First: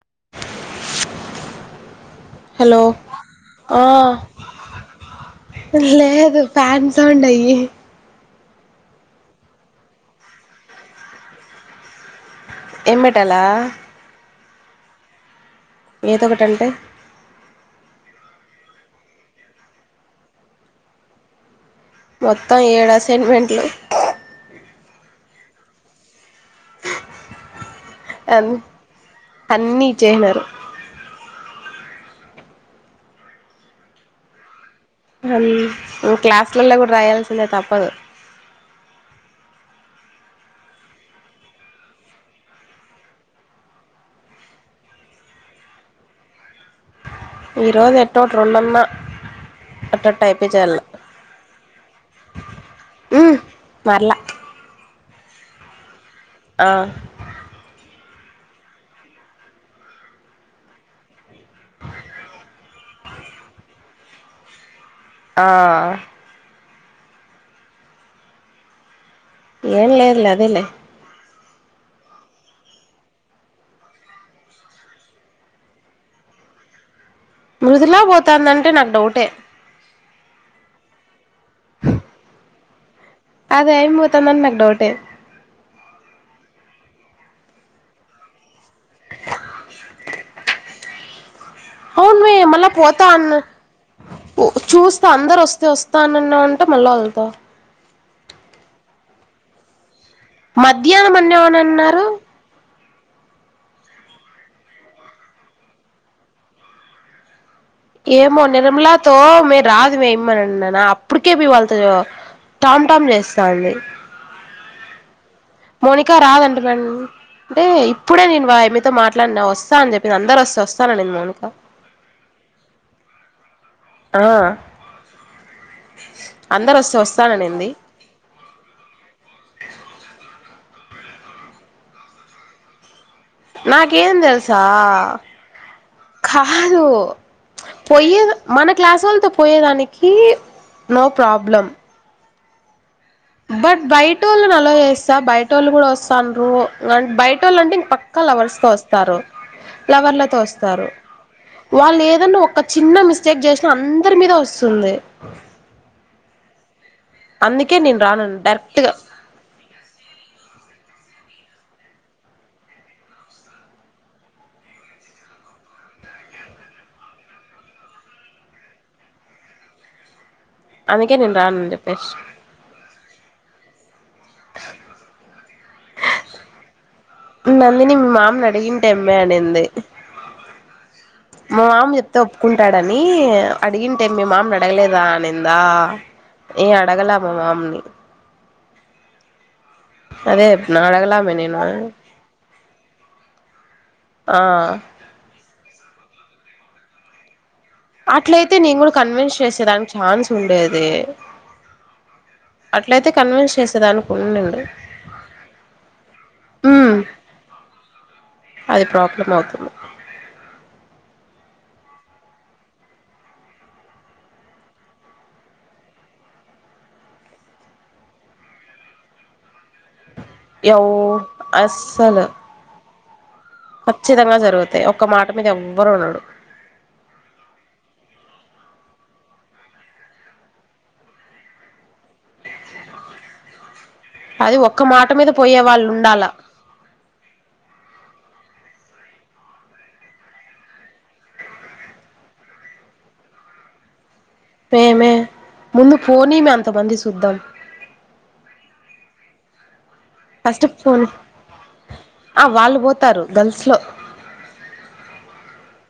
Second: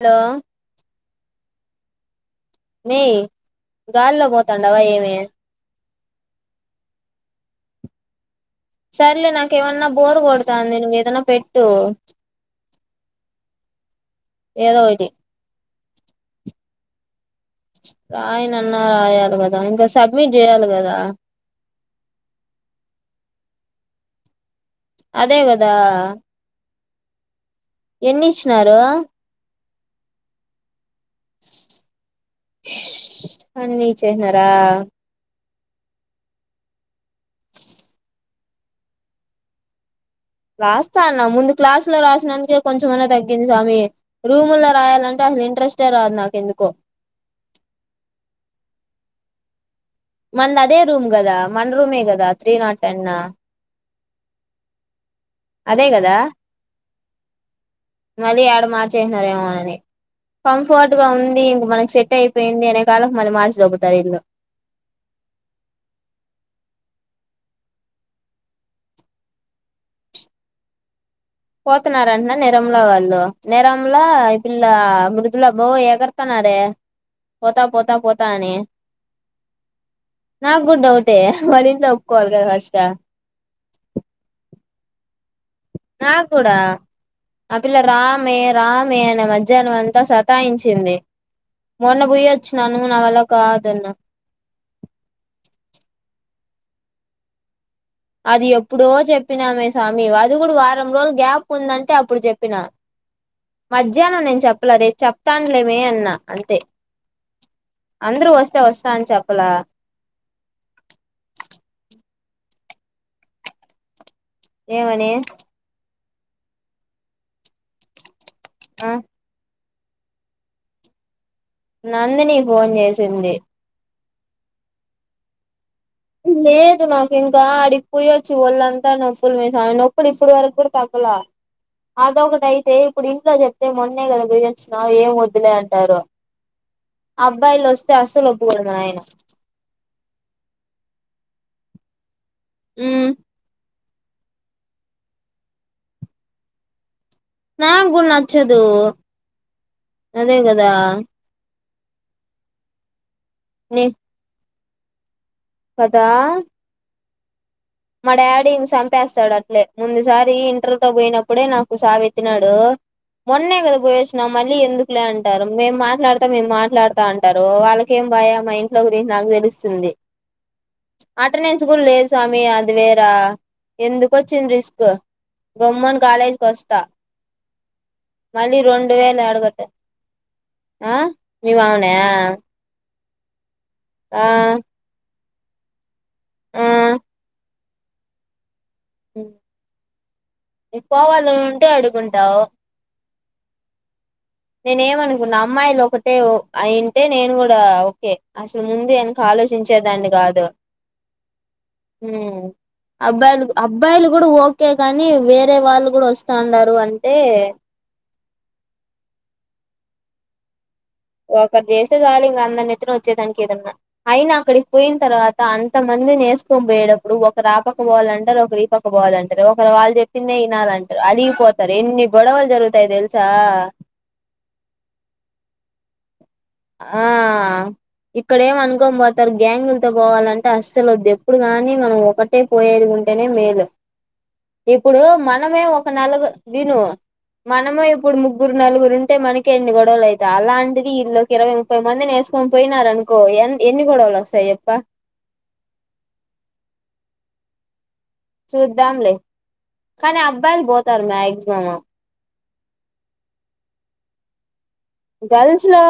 hello hello మీ ఆ గాల్లో పోతండవా ఏమీ లేదు ఫ్యాన్ సౌండ్ అయ్యి సర్లే నాకేమన్న బోర్ కొడతాంది నువ్వు ఏదన్నా పెట్టు ఏం పెట్టాలా ఏదో ఒకటి ఏదో ఒకటంటే రాయనన్న రాయాలి కదా ఇంకా సబ్మిట్ చేయాలి కదా మొత్తం ఏడు అసైన్మెంట్లు అదే కదా ఎన్ని ఇచ్చినారు అన్నిీ ఇచ్చేసి నారు అన్నిీ ఇచ్చేసినార మ్ నువ్వు క్లాసులల్ల కూడా రాయాల్సిందే తప్పదు రాస్తా అన్న ముందు క్లాసు లో రాసినందుకే కొంచెమన్నా తగ్గింది స్వామి రూము లో రాయాలంటే అసల్ ఇంట్రెస్ట్ ఏ రాదు నాకు ఎందుకో ఈ రోజు ఎటోటి రెండన్న మన దదే రూమ్ కదా మన రూమే కదా త్రీ నాట్ టెన్ మర్ల అదే గదా ఆ మళ్ళీ యాడ మార్చేసినారేమోనని కంఫర్ట్ గా ఉం ది ఇంక మనకి సెట్ అయిపోయింది అనే కాలక్ మళ్ళీ మార్చిదోబ్బుతారు ఇల్లు ఆ ఏం లేదులే అదేలే పోతున్నారంటన్న ని రూమ్లో వాళ్ళు ని రూమ్ లో ఈ పిల్ల మృదుల బో ఎగుర్తున్నార్ ే పోత పోత మృదులా పోత అని పోతాందంటే నాకు డౌటే నాకు కూడా డౌటే వాళ్ళ ఇంట్ల ఒప్పుకోవాలి కదా ఫస్ట్ అదే యం మొతాందని నాకు డౌటే నాక్కుడా ఆ పిల్ల రామ్మి రామీ అని మధ్యాహ్నం అంతా సతాయించింది మొన్న పోయి అవునుమీ మళ్ళ వచ్చినాను నా పోతా వల్ల అన్ కాదన్న చూస్త అందరు వస్తే వస్ తనన్న అంటే మళ్ళా వెళ్తా అది ఎప్పుడో చెప్పినామే సా మీ అది కూడా వారం రోజులు మధ్యాహ్నం గ్యాప్ ఉందంటే అన్నేమనన్నారు అప్పుడు చెప్పిన మధ్యాహ్నం నేను చెప్పలే రేప్ చెప్తానులేమే అన్నా అంతే అందరూ ఏమో వస్తే వస్తా అని నిర్మలాతో చెప్పలా మీరు రాదు మే ఇమ్మనన్నా అప్పటికే వాళ్ళతో టామ్ టామ్ చేస్తాంది ఏమని మౌనికా రాదంట మడి అంటే ఇప్పుడే నేను వాయమ్మి ఆ తో మాట్లాడిన వస్ స్త అ చెప్పి అందరు వస్తే వస్తా అనింది మౌనిక నందిని ఫోన్ చేసింది ఆ అందరు లేదు వస్తే నాకు ఇంకా వస్తాననింది అడిపోయోచ్చి ఒళ్ళంతా నొప్పులుమే సామీ నొప్పులు ఇప్పుడు వరకు కూడా తగ్ గ్గల అదోకటైతే ఇప్పుడు ఇంట్లో చెప్తే మొన్నే నాకేం కదా తెలుసా పోయోచ్చినవ్ ఏం వద్దులే అంటారు కదూ అబ్బాయిలు వస్తే అస్సలు పోయేదో ఒప్పుకోడు మన మా ఆయన క్లాసోళ్ళతో పోయేదానికి నో ప్రాబ్లం హుమ్ బట్ బయటోళ్ళని అలో చేస్తా బయటోళ్ళు కూడా ఒస్తండ్రు అన్ బయటోళ్ళంటే ఇం నాకు కూడా పక్కా నచ్చదు లవర్స్తో వస్తారు అదే లవర్లతో కదా వస్తారు వాళ్ళు ఏదన్నా ఒక చిన్న మిస్టేక్ చేసినా నీ అందరి మీద వస్తుంది కదా అందుకే నేను మా రానను డాడీ ఇంక డైరెక్ట్ గా చంపేస్తాడు అట్లే ముందుసారి ఇంటర్ తో పోయినప్ ప్పుడే నాకు సాబెత్తినాడు మొన్నే కదా పోయేచ్చినాం మళ్ళీ ఎందుకులే అంటారు మేం మాట్లాడుతా మేం మాట్లాడుతా అంటారు వాళ్ళకేం బా యా మ ఇంట్లో గురించి నాకు తెలుస్తుంది అందుకే నేను అటనేన్స్ రానని కూడా లేదు చెప్పేసి సామి ఆ ఎందుకొచ్చింది రిస్క్ గమ్మున కాలేజ్కి వస్తా నందిని మీ మామని మళ్ళీ అడిగింటే రెండు అమ్మా వేలు అడగట అనింది ఆ మీ మా మామ మామనా చెప్తే ఒప్పుకుంటాడని ని అడిగింటే ఆ మీ మామని అడగలేదా అనిందా ఆ ఏ అడగలా మా మామని ఉ అదే చెప్పిన నీకు అడగలామే పోవాలనీ నేను ఉంటే అడుగుంటావు ఆ నేను ఏమనుకున్న అమ్మాయిలు ఒకటే అయింటే నేను కూడా డా ఓకే అట్లయితే అసలు నేను ముందు కూడా వెనక కన్విన్స్ చేసేదానికి ఆలోచించేదాన్ని ఛాన్స్ కాదు ఉండేది ఊ అట్లయితే అబ్బాయిలు కన్విన్స్ అబ్బాయిలు చేసేదానికి కూడా ఉండిండు ఓకే గాని వేరే వాళ్ళు కూడా వస్తాన్నారు ఉమ్ అంటే అది ప్రాబ్లం అవుతుంది ఒకటి చేసేదాన్ని ఇంగా అందరి నెత్తిన వచ్చేదానికి ఏదన్నా అయినా అక్కడికి పోయిన తర్వాత అంతమంది ఇంది ఎసుకని పోయేప్పుడు ఒకరూ ఆ పక్కా పోవాలా అంటారు ఒకరూ ఈ పక్క పోవాలా అంటారు ఒకరు వాళ్ళు చెప్ప తిందే యవ్ వినాలంటారు అలిగిపోతారు ఎన్ని అస్సలు గొడవలు జరుగుతాయి తె ఖచ్చితంగా జరుగుతాయి ఒక్క మాట మీద ఎవ్వరు ఉండడు ఆ ఇక్కడ ఏమో అనుకోని పోతారు గ్యాంగులతో పోవాలంటే అస్సలు వద్దు ఎప్పుడు గాని మనం ఒకటే పోయేది ఉంటేనే మేలు అది ఒక్క ఇప్పుడు మాట మీద పోయే మనమే ఒక వాళ్ళు ఉండాల నాలుగురు విను మనమే ఇప్పు ఇప్పుడు ముగ్గురు నలుగురు ఉంటే మనకి ఎన్ని గొడవలు అయతయి అలాంటిది ఇల్లు ఇరవై ముప్పై మందిని వేసుకోని పోయినారఅనుకో ఎ ఎన్నిగోడవలు వస్తాయి చెప్ప పే మే ముందు ఫోని మే అంతమంది చూద్దాం చూద్దాంలే కానీ అబ్బాయిలు ఫస్ట్ పోతారు పోనీ మ్యాగ్సిమం ఆ వాళ్ళు పోతారు గర్ల్స్ లో గర్ల్స్ లో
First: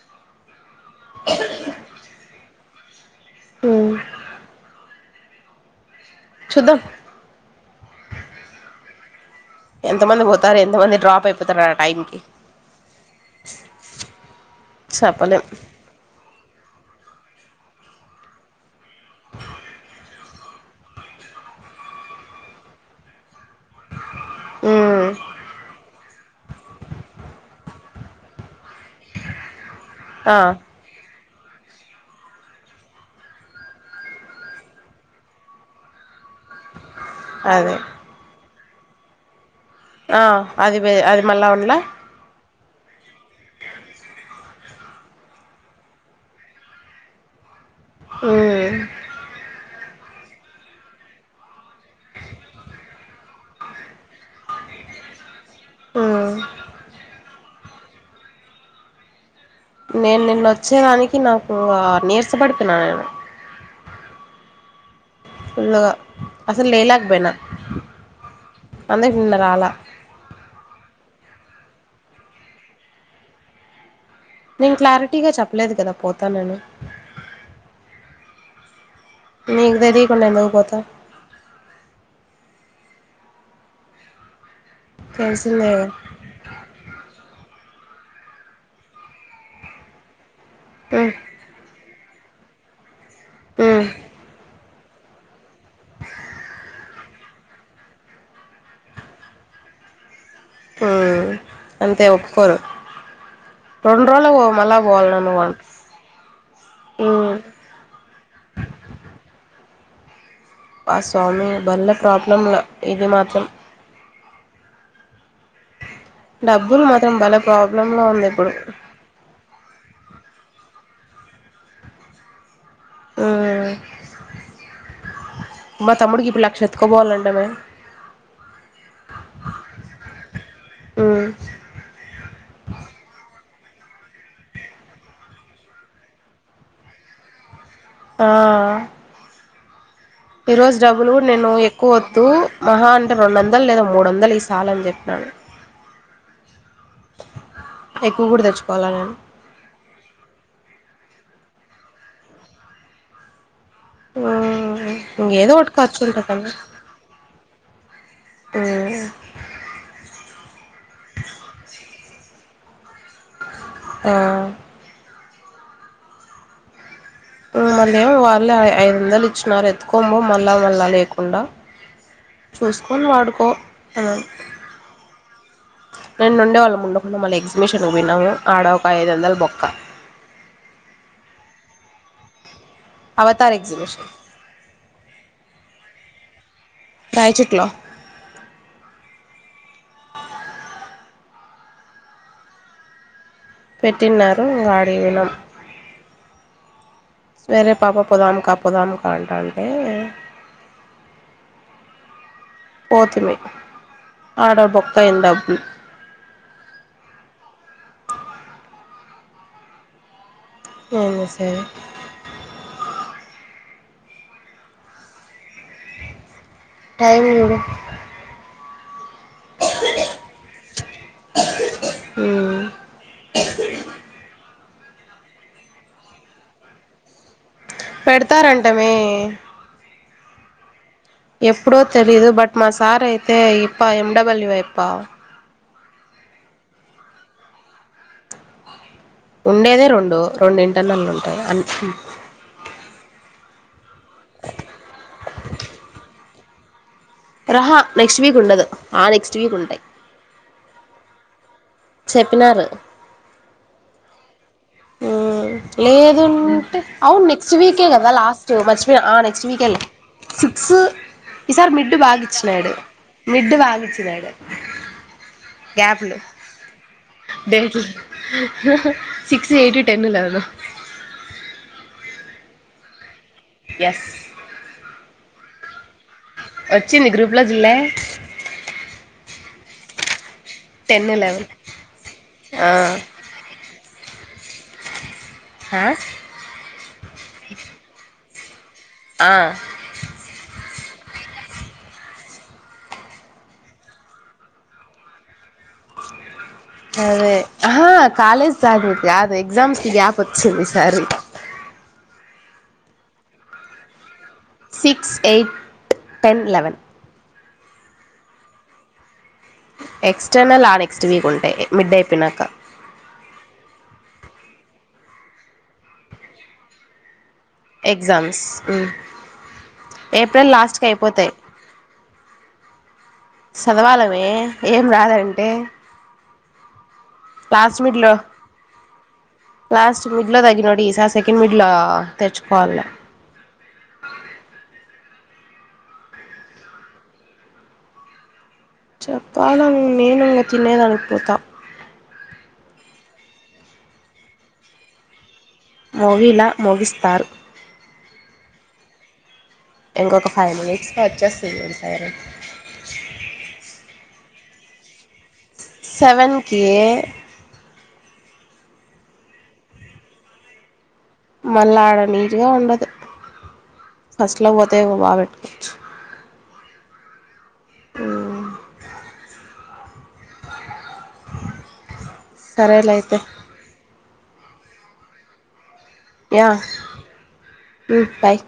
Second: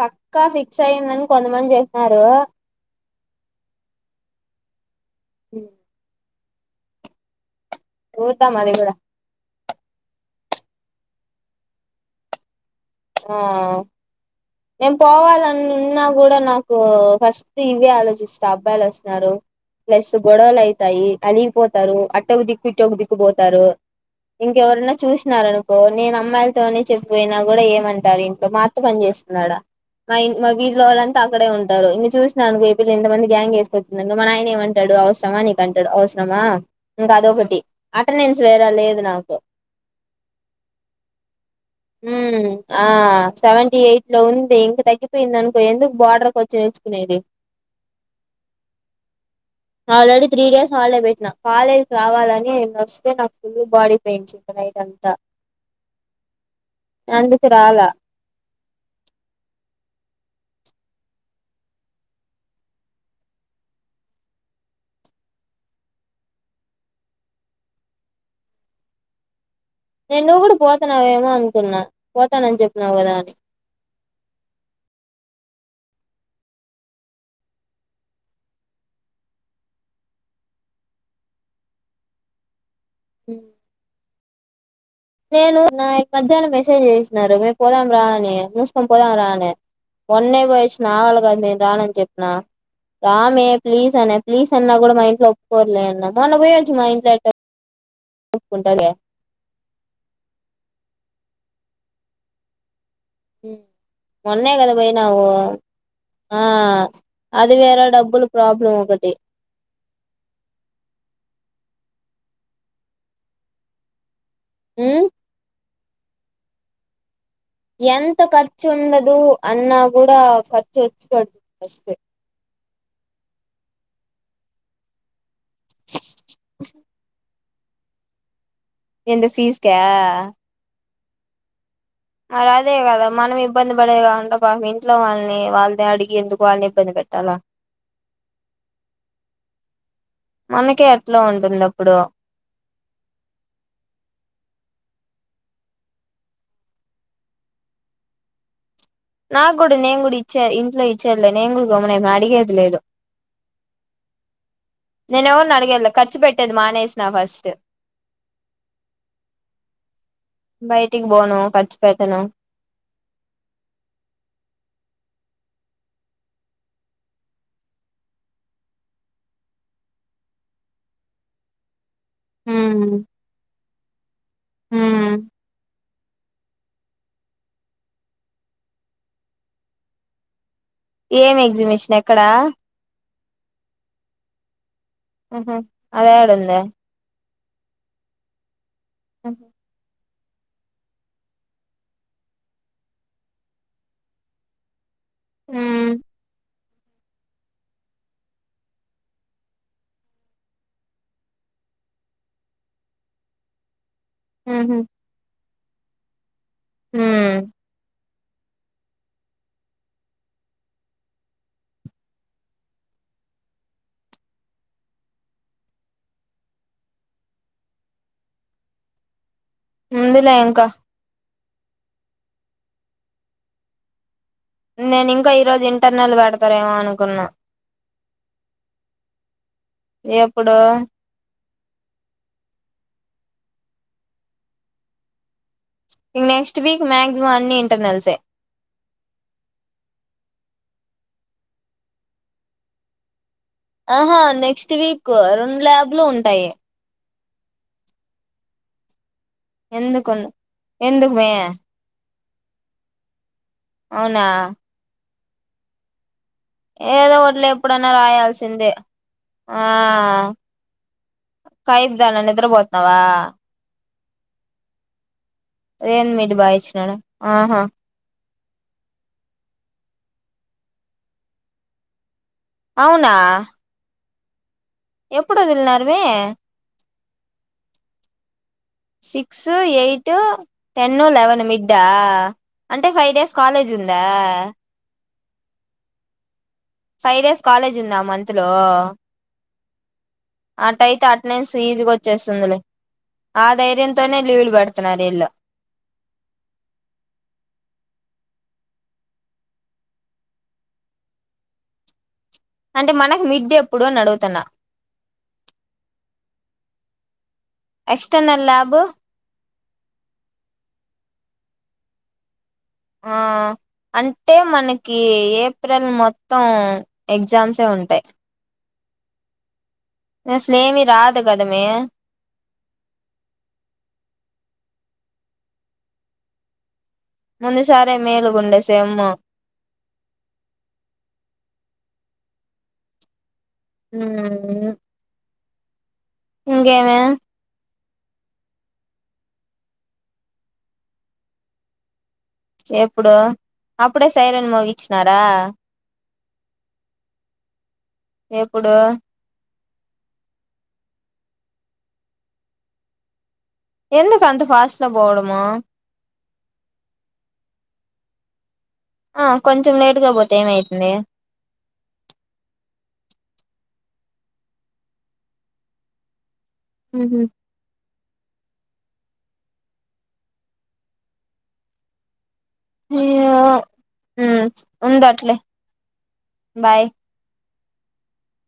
పక్కా ఫిక్స్ అయిందని కొంతమంది చెప్పినారు హు ఉ చూద్దాం చూద్దాం అది కూడా ఎంతమంది పోతారు ఎంతమంది డ్రాప్ అయిపోతారు ఆ టైంకి ఆ నేను చెప్పలేం పోవాలని ఉన్నా కూడా నాకు ఫస్ట్ ఇవే ఆలోచిస్తా అబ్బాయిలు వస్తున్నారు ప్లస్ గొడవలు అయితాయి అలిగిపోతారు అటొక దిక్కు ఇటొక్క దిక్కుపోత తరు ఇంకెవరైన్నా ఉమ్ చూసినారు అనుకో నేను అమ్మాయిలతోనే చెప్పిపోయినా కూడా ఏమంట ఉంటది ఇంట్లో మా అత్త పని చేస్తుంది అడా మా ఇన్ ఆ మా వీధిలో వా తా అక్కడే ఉంటారు ఇంగ చూసినానుకో ఈ పిల్ల ఇంత మంది గ్యాంగ్ ఏసుకొచ్చిధనుకో మా నాయన ఏమంటడు అవసరమా నీకు అంటడు అవస రామా ఇంకా అదొకటి అదే అటెండెన్స్ వేర లేదు నాకు ఆ అది వే అది మళ్ళా ఉండాలా ఉమ్ ఆ సెవెంటీ ఎయిట్ లో ఉంది ఇంక తగ్గిపోయింది అనుకో ఎందుకు బార్డర్కి వచ్చి నేర్చుకునేది ఆ ఆల్రెడీ త్రీ డేస్ హాలిడే పెట్టినా కాలేజ్కి రావాలని వస్తే నాకు ఫుల్ బాడీ పెయిన్స్ ఇంకా నైట్ అంతా ఉమ్ అందుకు రాలా నేను నిన్న వచ్చేదానికి నాకు నీరస పడిపోయిన నేను ఫుల్గా అసలు లేలేకపోయినా అందుకు నిన్న రాలా నేను నువ్వు కూడా పోతాన్నావేమో అనుకున్నా పోతానని చెప్పన్నావు కదా నేను క్లారిటీగా చెప్పలేదు కదా పోతాననీ మీకు తెలియకుండా ఎందుకుపోతా ఉ నేను నా తెలిసిందేగా మధ్యాహ్నం మెసేజ్ చేసినారు పోదాం రానే మూసుకం పోదాం రానే మొన్నే పోయిచ్చిన నా ఉమ్ వల్ల గాదు నేను రానని చెప్ప నా రామే ఉమ్ ప్లీస్ అనే ప్లీస్ అన్నా కూ మా ఇంట్లో ఒప్పుకోర్లేన్న మొన్న పోయెచ్చి మా ఇంట్లో ఎట్ట ఒప్పుకుంటర మ్మ్ అంతే ఒప్పుకోరు రెండు రోజులకు మొన్నే కదా మళ్ళా పోవాల బోయినావు నువ్వు అన్ ఆ ఉమ్ అది వేరే డబ్బులు ప్రాబ్లం ఒకటి ఆ స్వామి వళ్ళ ప్రాబ్లంలె ఇది మాత్రం మ్మ్ డబ్బులు మాత్రం బలం ఎంత ఖర్చు ఉండదు అన్నా కూడా ఖర్చు వచ్చి పడుతుంది ఫస్టె మ్మ్ మా తమ్ముడికి ఇప్పుడు లక్ష ఎత్తుకోబోవాలంట మే ఎందుకు ఫీజ్కా మ్మ్ మరి అదే కదా మనం ఎ ఇబ్బంది పడేది కాకుండా పాపం ఇంట్లో వాళ్ళని వాళ్ళదే అడిగి ఎందుకు వాళ్ళని ఇబ్బంది పెట్టాల ఆ ఈ రోజు మనకే డబ్బులు ఎట్లా గూడా నేను ఉంటుంది ఎక్కువ అప్పుడు వద్దు మహా అంటే రెండు వందలు లేదా మూడు వందలు ఈ సాలు అని చెప్పినాను ఎక్కువ కుడా తెచ్చ్ నాకు గూడా నేన్ గూడా ఇచే ఇంట్లో ఇచ్చేర్లే నేను గూడ గమ్మున ఏమ్ అడిగేది లేదు నేను ఇంకేదో ఎవరు ఒకటి అడిగేలే ఖర్చు ఉంటదండి పెట్టేది మానేసిన ఫస్ట్ బయటికి బోను ఖర్చు పెట్టను ఆ మళ్ళీ ఏమో వాళ్ళు ఐదు వందలు ఇచ్చినారు ఎత్తుకొమో మళ్ళా మళ్ళా లేకుండా చూసుకొని వాడుకో అని హ్మ్ నిన్న ఉండే వాళ్ళం ఉండకుండా మళ్ళీ ఎగ్జిబిషన్ పోయినము ఆడ ఒక ఐదు వందలు బొక్క ఏం ఎగ్జిబిషన్ ఎక్కడ అవతార్ ఎగ్జిబిషన్ ఆహ అది ఎడ ఉందే రాయచ్చుట్లో ఆహ పెట్టిన్నారు ఆడి ఒయినం ఉమ్ వేరే పాప పోదం క పొదం క అంటంటే పోతిమి ఆడ బొక్క అయిన్ డబ్బులు మ్మ్ ఎనస టైంఇంగో ఉంది నా ఎనక మ్ నేను ఇంకా ఈ రోజు ఇంటర్నల్ పెడతారేమో అనుకున్నా పెడతారంటమే ఎప్పుడు ఎప్పుడో తెలీదు బట్ మా సార్ అయితే ఇప్ప ఎండబల్యూప్ప ఇక నెక్స్ట్ వీక్ మాక్సిమం అన్ని ఇంటర్నల్సే ఉండేదే రెండు రెండు ఇంటర్నల్లు ఉంటాయి అ ఆహా నెక్స్ట్ వీక్ రెండు ల్యాబ్లు ఉంటాయి రహా నెక్స్ట్ వీక్ ఉండదు ఆ నెక్స్ట్ వీ ఎందుకు ఎందుకు మే చెప్పినారు అవునా ఉం లేరు అంటే ఏదో అవును ఒకటిలే నెక్స్ట్ వీకే ఎప్పుడన్నా కదా లాస్ట్ రాయాల్సిందే మర్చిపోయన ఆ నెక్స్ట్ వీకే లే సిక్స్ ఈ సారి మిడ్డు కైబ్దానా బాగాచ్చినాడు నిద్రపోతున్నావా మిడ్డు బాగాచ్చినాడు ఏంది గ్యాప్లు మిడ్డి బాగిచ్చినాడు ఆహా డేట్లు హ హ సిక్స్ ఎయిట్ టెన్ లేవెన్ అవునా ఎప్పుడు ఒదిలినారు మీ వచ్చింది గ్రూప్లో జూడలే సిక్స్ ఎయిట్ టెన్ లెవెన్ మిడ్డా ఆ అంటే ఫైవ్ డేస్ కాలేజ్ ఉందా హా ఫైవ్ డేస్ కాలేజ్ ఉందా మంత్ లో ఆ అట్టయితే అటనెన్స్ ఈజ్గా వచ్చేస్తుందిలే ఆ ధైర్యంతోనే లీవులు పేడుతున్నారు వీల్లు అదే ఆహా కాలేజ్ గాదు నిత్య ఎక్సామ్స్ కి గ్యాప్ వచ్చింది ఈ సారి అంటే మనకు మిడ్ ఎప్పుడు అని అడుగుతున్నా six eight ten eleven external lab external ఆ నెక్స్ట్ వీక్ ఉంటాయి మిడ్ అయిపోయినాక ఆ అంటే మనకి ఏప్రిల్ మొత్తం ఎగ్ ఎగ్జామ్సే ఉంటాయి ఉం ఏప్రిల్ అసలు ఏమి లాస్ట్కి రాదు అయిపోతాయి కదా మే చదవాలమే ఏం రాదంటే లాస్ట్ ముందుసారే మిడ్లో మేలుగుండే సేమ్ లాస్ట్ మిడ్లో దగ్గినోడి ఇ సారి సెకండ్ మిడ్లో తెచ్చుకోల్లా ఆ [unintelligible] ఇంగేమే చెప్పాల నేను ఇంగ తినేదానికి పోతా [unintelligible] ఎప్పుడు అప్పుడే సైరన్ మోగిచ్చినారా మోగీలా మోగిస్తారు ఎప్పుడు ఇంకొక ఫైవ్ మినిట్స్కి వచ్చేస్తుంది ఫైర్ ఎందుకు అంత ఫాస్ట్ లో పోవడము సెవెన్ కే ఆ కొంచెం లేటుగా పోతే ఏమైతుంది మన్ లాగా నీట్ గా ఉండదు ఫస్ట్ లో పోతేా బాగా పెట్టుకోవచ్చు [unintelligible] హు హమ్ ఉం సరేలే అయితే ఉంద అట్లే యా ఉం బాయ్